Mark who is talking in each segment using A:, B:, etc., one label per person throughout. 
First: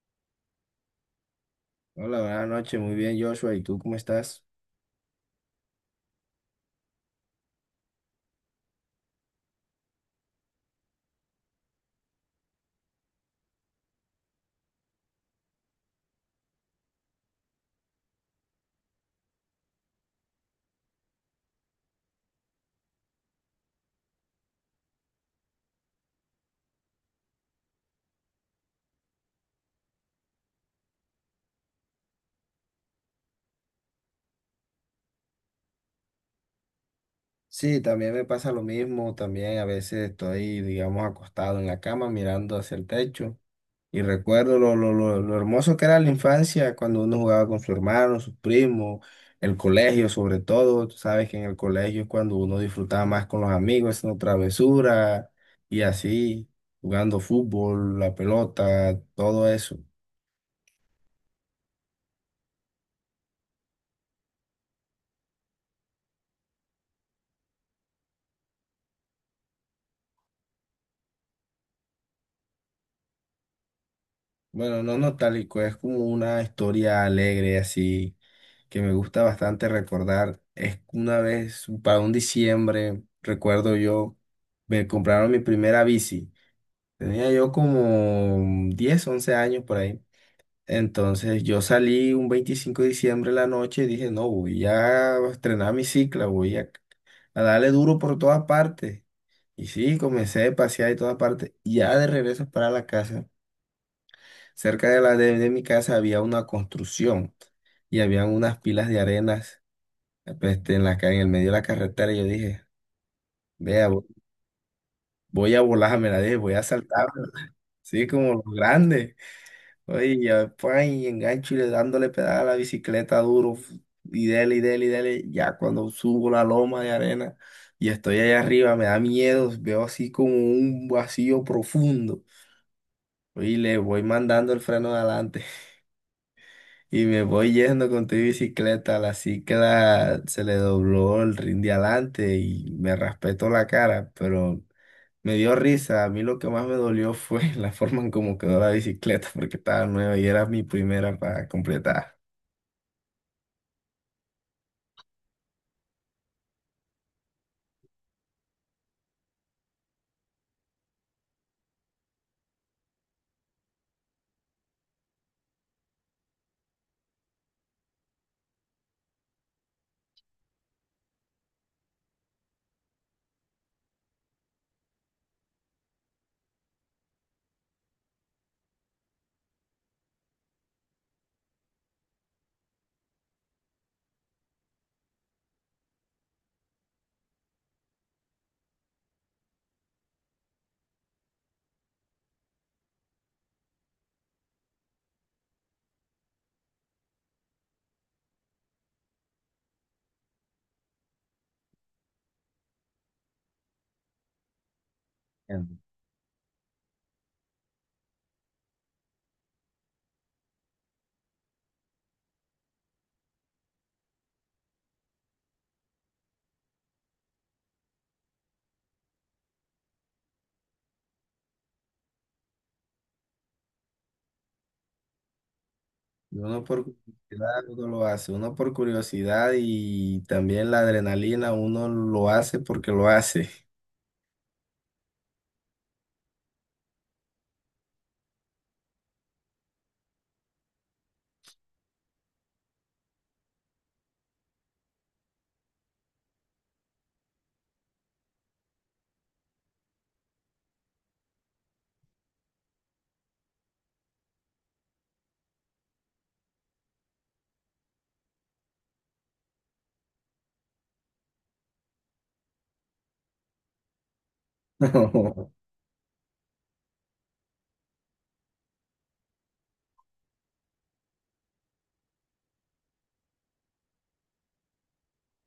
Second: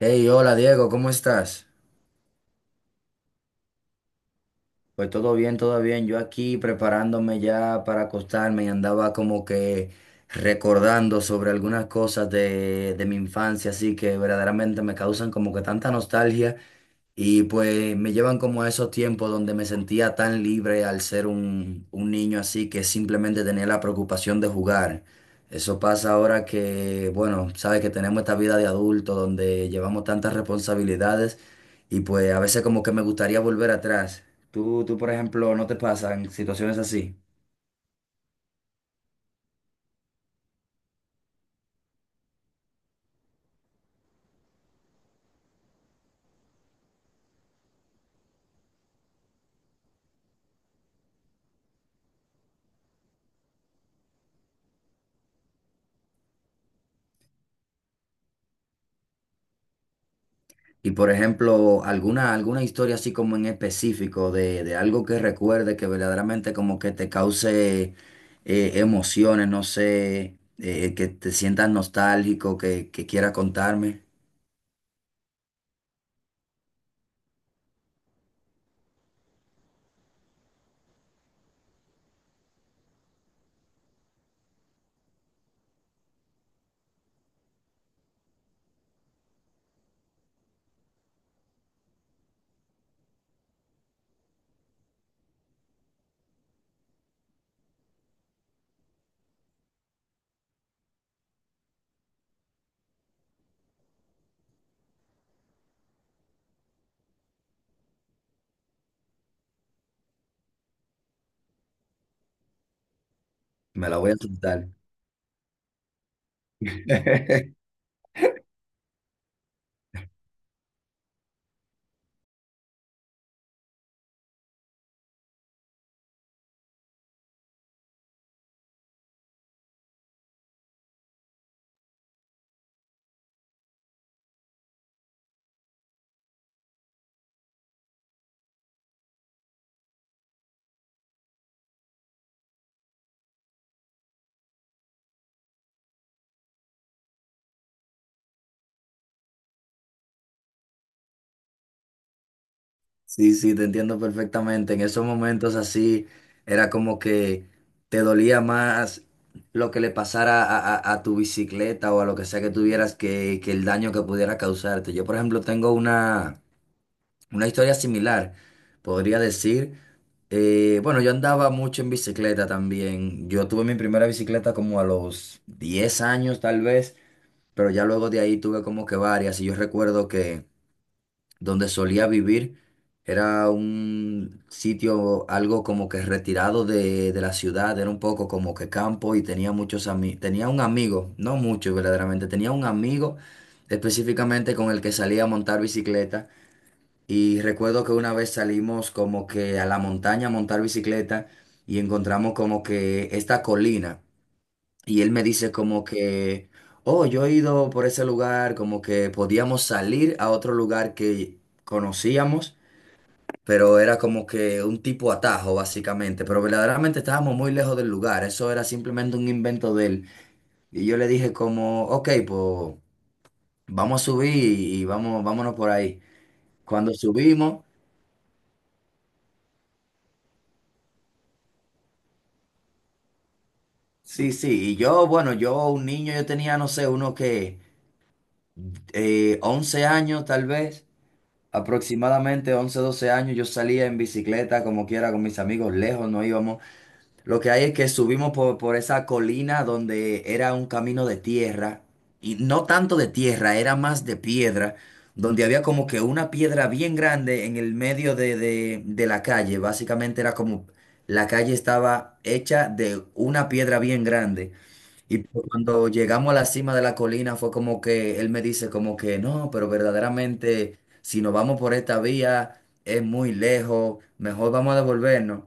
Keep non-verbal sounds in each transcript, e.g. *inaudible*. A: Hey, hola Diego, ¿cómo estás?
B: Hola, buenas noches, muy bien Joshua, ¿y tú cómo estás?
A: Pues todo bien, todo bien. Yo aquí preparándome ya para acostarme y andaba como que recordando sobre algunas cosas de mi infancia, así que verdaderamente me causan como que tanta nostalgia. Y pues me llevan como a esos tiempos donde me sentía tan libre al ser un niño, así que simplemente tenía la preocupación de jugar. Eso pasa ahora que, bueno, sabes que tenemos esta vida de adulto donde llevamos tantas responsabilidades y pues a veces como que me gustaría volver atrás. Tú, por ejemplo, ¿no te pasan situaciones así?
B: Sí, también me pasa lo mismo, también a veces estoy, digamos, acostado en la cama mirando hacia el techo y recuerdo lo hermoso que era la infancia cuando uno jugaba con su hermano, sus primos, el colegio sobre todo, tú sabes que en el colegio es cuando uno disfrutaba más con los amigos, haciendo travesuras y así, jugando fútbol, la pelota, todo eso.
A: Y por ejemplo, alguna historia así como en específico de algo que recuerde que verdaderamente como que te cause, emociones, no sé, que te sientas nostálgico, que quiera contarme,
B: Bueno, no nostálgico, es como una historia alegre así que me gusta bastante recordar. Es que una vez, para un diciembre, recuerdo yo, me compraron mi primera bici. Tenía yo como 10 u 11 años por ahí. Entonces yo salí un 25 de diciembre en la noche y dije, no, voy a estrenar mi cicla, a darle duro por todas partes. Y sí, comencé a pasear y todas partes. Ya de regreso para la casa. Cerca de de mi casa había una construcción y había unas pilas de arenas pues, en en el medio de la carretera. Y yo dije,
A: me
B: vea,
A: la
B: vo-
A: voy a contar.
B: voy a volarme la dije, voy a saltar,
A: *laughs*
B: sí, como los grandes. Oye, y ya, pan, y engancho y le dándole pedal a la bicicleta duro. Y dele, y dele, y dele. Ya cuando subo la loma de arena y estoy allá arriba, me da miedo, veo así como un vacío profundo. Oye, y le voy mandando el freno de adelante. Y me voy yendo con tu bicicleta, la cicla se le dobló el rin de adelante y me raspetó la cara, pero me dio risa. A mí lo que más me dolió fue *laughs* la forma en cómo quedó la bicicleta, porque estaba nueva y era mi primera para completar.
A: Sí, sí, te entiendo perfectamente. En esos momentos así era como que te dolía más lo que le pasara a tu bicicleta o a lo que sea que tuvieras, que el daño que pudiera causarte. Yo, por ejemplo, tengo una... Una historia similar, podría decir. Bueno, yo andaba mucho en bicicleta también. Yo tuve mi primera bicicleta como a los 10 años tal vez, pero ya luego de ahí tuve como que varias. Y yo recuerdo que donde solía vivir era un sitio algo como que retirado de la ciudad, era un poco como que campo y tenía muchos amigos. Tenía un amigo, no mucho verdaderamente, tenía un amigo específicamente con el que salía a montar bicicleta. Y recuerdo que una vez salimos como que a la montaña a montar bicicleta y encontramos como que esta colina. Y él me dice
B: Entiendo.
A: como que, oh, yo he ido por ese lugar, como que podíamos salir a otro lugar que conocíamos, pero era como que un tipo atajo básicamente. Pero verdaderamente estábamos muy lejos del lugar, eso era simplemente un invento de él. Y yo le dije como, ok, pues vamos a subir y vámonos por ahí.
B: Y uno por
A: Cuando subimos.
B: curiosidad uno lo hace, uno por curiosidad y también la adrenalina, uno lo hace porque lo hace.
A: Sí, sí, y yo, bueno, yo un niño, yo tenía, no sé, uno que 11 años tal vez, aproximadamente 11, 12 años, yo salía en bicicleta como quiera con mis amigos, lejos no íbamos. Lo que hay es que subimos por esa colina donde era un camino de tierra, y no tanto de tierra, era más de piedra, donde había como que una piedra bien grande en el medio de la calle, básicamente era como, la calle estaba hecha de una piedra bien grande. Y pues
B: *laughs*
A: cuando llegamos a la cima de la colina fue como que él me dice como que no, pero verdaderamente si nos vamos por esta vía es muy lejos, mejor vamos a devolvernos.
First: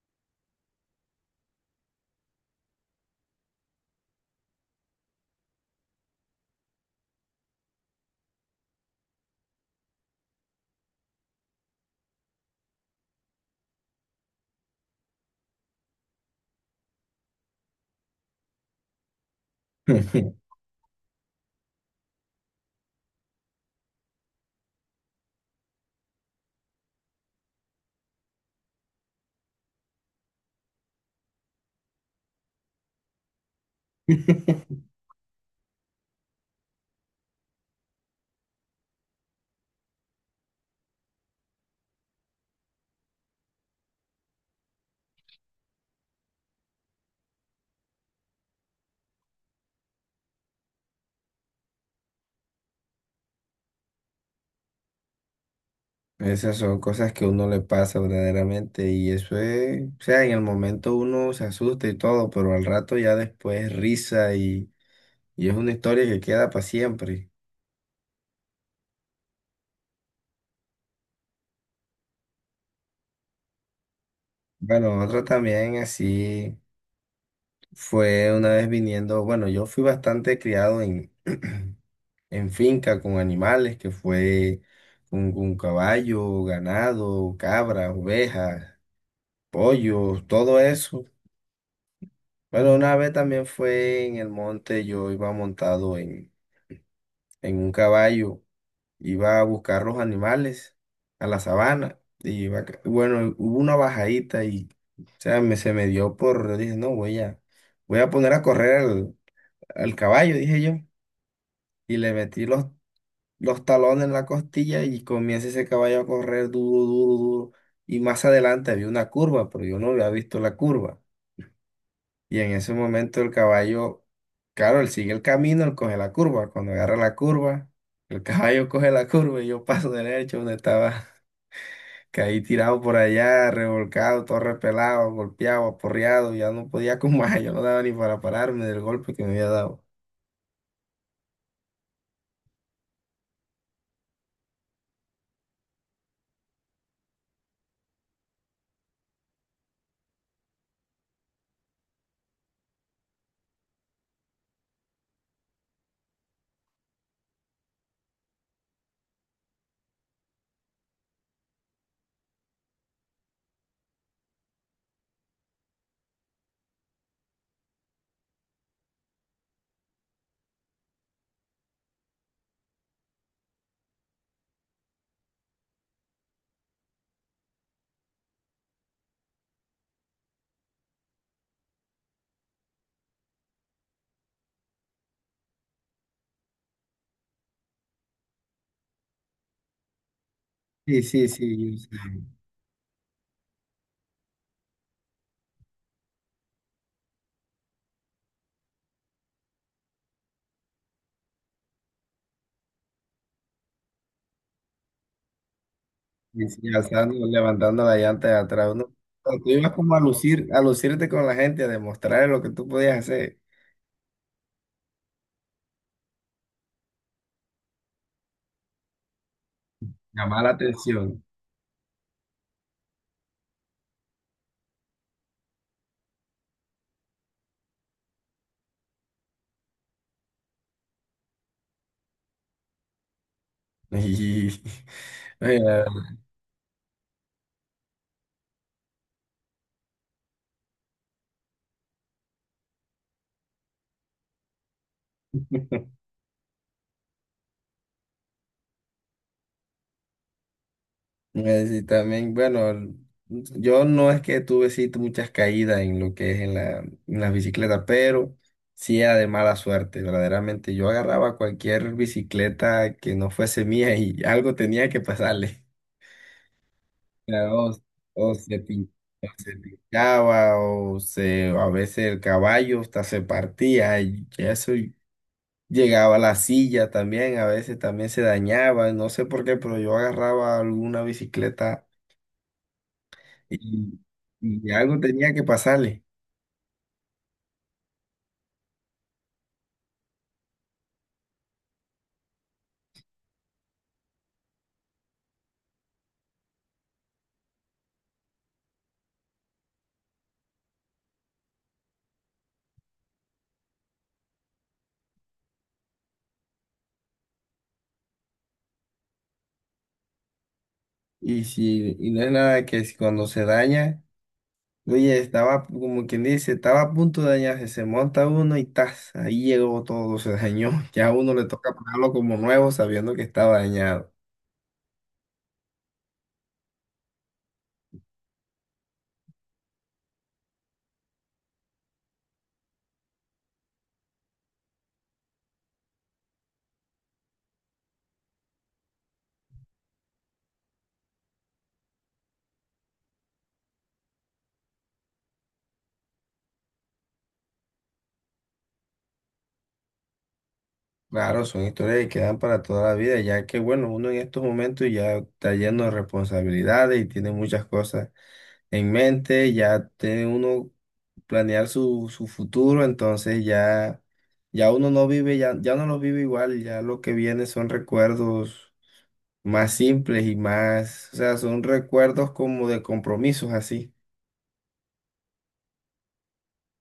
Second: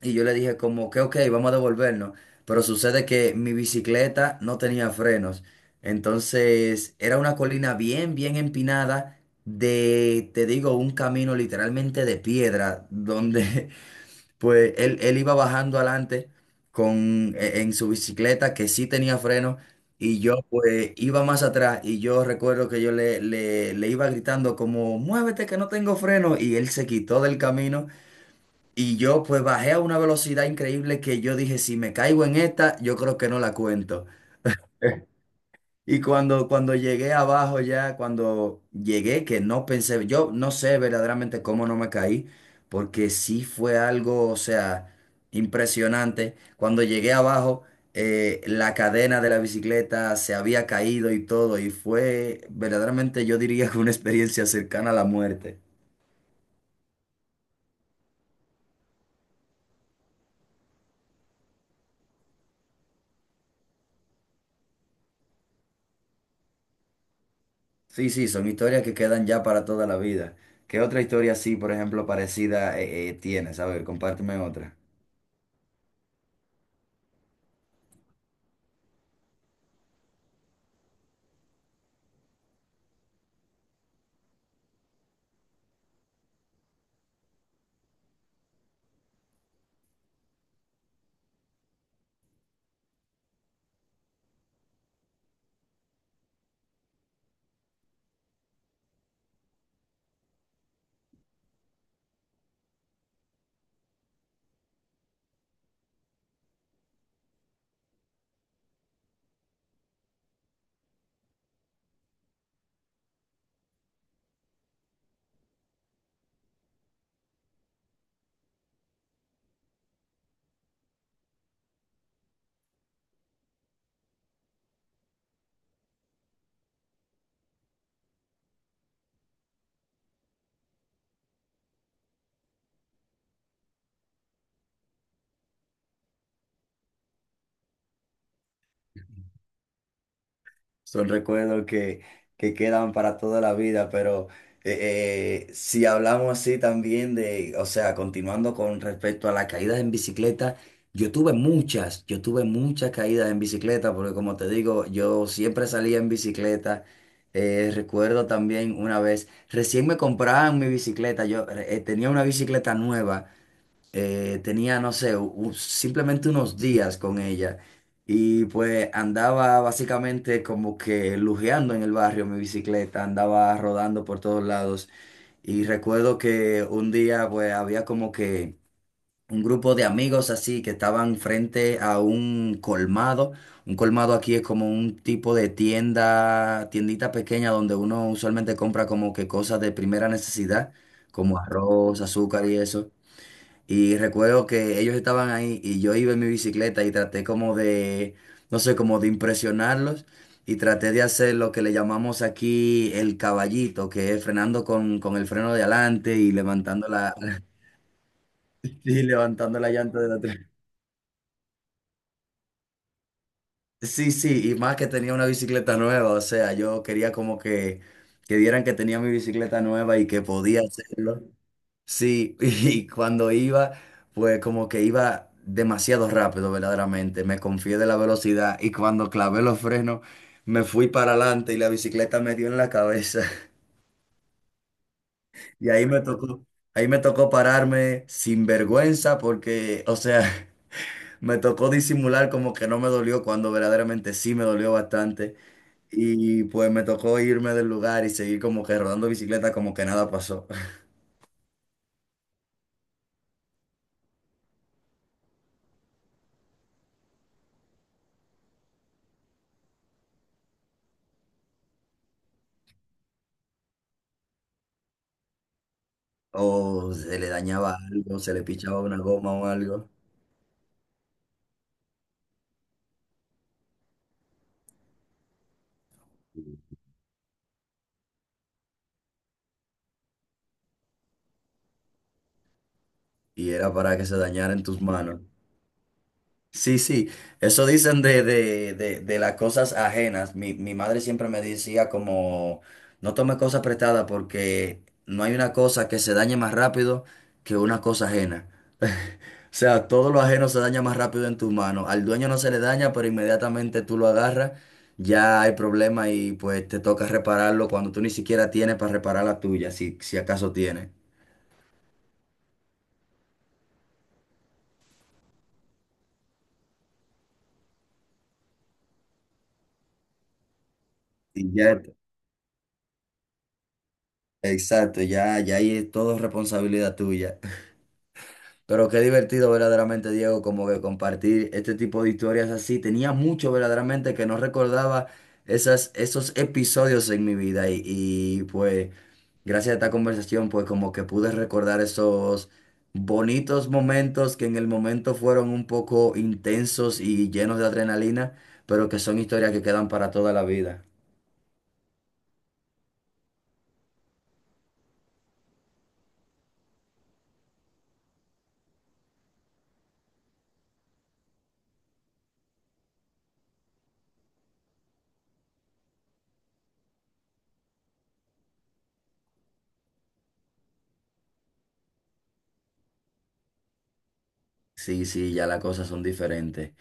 A: Y yo le dije como que ok, vamos a devolvernos. Pero sucede que mi bicicleta no tenía frenos. Entonces era una colina bien, bien empinada de, te digo, un camino literalmente de piedra, donde *laughs* pues él iba bajando adelante en su bicicleta que sí tenía freno, y yo pues iba más atrás, y yo recuerdo que yo le iba gritando como, muévete que no tengo freno, y él se quitó del camino y yo pues bajé a una velocidad increíble que yo dije, si me caigo en esta, yo creo que no la cuento.
B: *laughs*
A: Y cuando llegué abajo ya, cuando llegué, que no pensé, yo no sé verdaderamente cómo no me caí, porque sí fue algo, o sea, impresionante. Cuando llegué abajo, la cadena de la bicicleta se había caído y todo, y fue verdaderamente, yo diría que una experiencia cercana a la muerte.
B: Esas son cosas que a uno le pasa verdaderamente y eso es, o sea, en el momento uno se asusta y todo, pero al rato ya después risa y es una historia que queda para siempre.
A: Sí, sí, son historias que quedan ya para toda la vida. ¿Qué otra historia así, por ejemplo, parecida, tienes? A ver, compárteme otra.
B: Bueno, otro también así fue una vez viniendo, bueno, yo fui bastante criado en, *clears throat* en finca con animales, que fue un caballo, ganado, cabras, ovejas, pollos, todo eso. Bueno, una vez también fue en el monte, yo iba montado en un caballo, iba a buscar los animales a la sabana. Y bueno, hubo una bajadita y o sea, se me dio por, yo dije, no, voy a poner a correr al caballo, dije yo. Y le metí los talones en la costilla y comienza ese caballo a correr duro, duro, duro. Y más adelante había una curva, pero yo no había visto la curva. Y en ese momento el caballo, claro, él sigue el camino, él coge la curva. Cuando agarra la curva, el *laughs* caballo coge la curva y yo paso derecho donde estaba. *laughs* Caí tirado por allá, revolcado, todo repelado, golpeado, aporreado. Ya no podía con más, yo no daba ni para pararme del golpe que me había dado.
A: Son recuerdos que quedan para toda la vida, pero, si hablamos así también de, o sea, continuando con respecto a las caídas en bicicleta, yo tuve muchas caídas en bicicleta, porque como te digo, yo siempre salía en bicicleta. Recuerdo también una vez, recién me compraban mi bicicleta, yo tenía una bicicleta nueva, tenía, no sé, simplemente unos días con ella, y pues andaba básicamente como que lujeando en el barrio mi bicicleta, andaba rodando por todos lados, y recuerdo que un día pues había como que un grupo de amigos así que estaban frente a un colmado. Un colmado aquí es como un tipo de tienda, tiendita pequeña donde uno usualmente compra como que cosas de primera necesidad,
B: Sí, sí,
A: como
B: sí, yo sí.
A: arroz, azúcar y eso. Y recuerdo que ellos estaban ahí y yo iba en mi bicicleta y traté como de, no sé, como de impresionarlos, y traté de hacer lo que le llamamos aquí el caballito, que es frenando con el freno de adelante y
B: Y sí, alzando, levantando la llanta de atrás.
A: *laughs*
B: Uno,
A: y
B: tú
A: levantando la
B: ibas como a
A: llanta de atrás.
B: lucir, a lucirte con la gente, a demostrar lo que tú podías hacer,
A: Sí, sí, y más que tenía una bicicleta nueva, o sea, yo quería como que vieran que tenía mi bicicleta nueva y que
B: llamar la
A: podía
B: atención.
A: hacerlo. Sí, *laughs* y cuando iba, pues como que iba demasiado rápido, verdaderamente. Me confié de la velocidad y cuando clavé los frenos, me fui para adelante y la bicicleta me dio en la cabeza. *laughs*
B: *laughs* Y,
A: Y
B: oye,
A: ahí me tocó, ahí me tocó pararme sin vergüenza porque, o sea, *laughs* me tocó disimular como que no me dolió cuando verdaderamente sí me dolió bastante. Y pues me tocó irme del lugar y seguir como que rodando bicicleta como que nada pasó. *laughs*
B: Sí, también, bueno, yo no es que tuve sí muchas caídas en lo que es en en la bicicleta, pero sí era de mala suerte, verdaderamente. Yo agarraba cualquier bicicleta que no fuese mía y *laughs* algo tenía que pasarle.
A: O se le
B: Ya, O,
A: dañaba algo, se
B: o
A: le
B: se
A: pichaba una goma o algo.
B: pinchaba, a veces el caballo hasta se partía, y eso y llegaba a la silla también, a veces también se dañaba, no sé por qué, pero yo agarraba alguna bicicleta
A: Y era para
B: y,
A: que se dañara en
B: y
A: tus
B: algo
A: manos.
B: tenía que pasarle.
A: Sí, sí, eso dicen de las cosas ajenas. Mi madre siempre me decía como, no tome cosas prestadas porque no hay una cosa que se dañe más rápido que una cosa ajena. *laughs* O sea, todo lo ajeno se daña más rápido en tus manos. Al dueño no se le daña, pero inmediatamente tú lo agarras, ya hay problema y pues te toca repararlo cuando tú ni siquiera tienes para reparar la tuya, si acaso tienes.
B: Y si, y no es nada que si cuando se daña, oye, estaba como quien dice, estaba a punto de dañarse, se monta uno y tas, ahí llegó todo, se dañó. *laughs* Ya a uno le
A: Y
B: toca
A: ya
B: pagarlo como nuevo sabiendo que estaba dañado.
A: Exacto, ya ahí es todo responsabilidad tuya. Pero qué divertido verdaderamente, Diego, como que compartir este tipo de historias así. Tenía mucho verdaderamente que no recordaba esos episodios en mi vida, pues gracias a esta conversación pues como que pude recordar esos bonitos momentos que en el momento fueron un poco intensos y llenos de adrenalina, pero que son historias que quedan para toda la vida.
B: Claro, son historias que quedan para toda la vida, ya que bueno, uno en estos momentos ya está lleno de responsabilidades y tiene muchas cosas en mente, ya tiene uno planear su futuro, entonces ya, ya uno no vive, ya, ya no lo vive igual, ya lo que viene son recuerdos más simples y más, o sea, son recuerdos como de compromisos así.
A: Sí, sí, ya las cosas son diferentes.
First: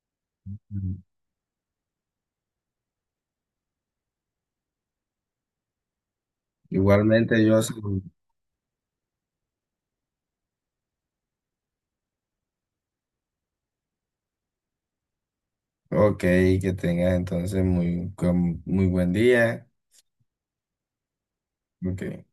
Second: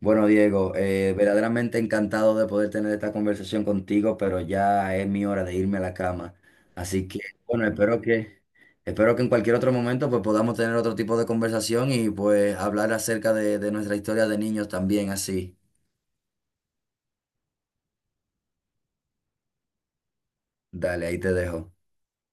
A: Bueno, Diego,
B: Mm.
A: verdaderamente encantado de poder tener esta conversación contigo, pero ya es mi hora de irme a la cama. Así que,
B: Igualmente yo,
A: bueno,
B: sí-
A: espero que en cualquier otro momento pues podamos tener otro tipo de conversación y pues hablar acerca de nuestra historia de niños también así.
B: ok, que tengas entonces muy buen día.
A: Dale, ahí te dejo.
B: Ok.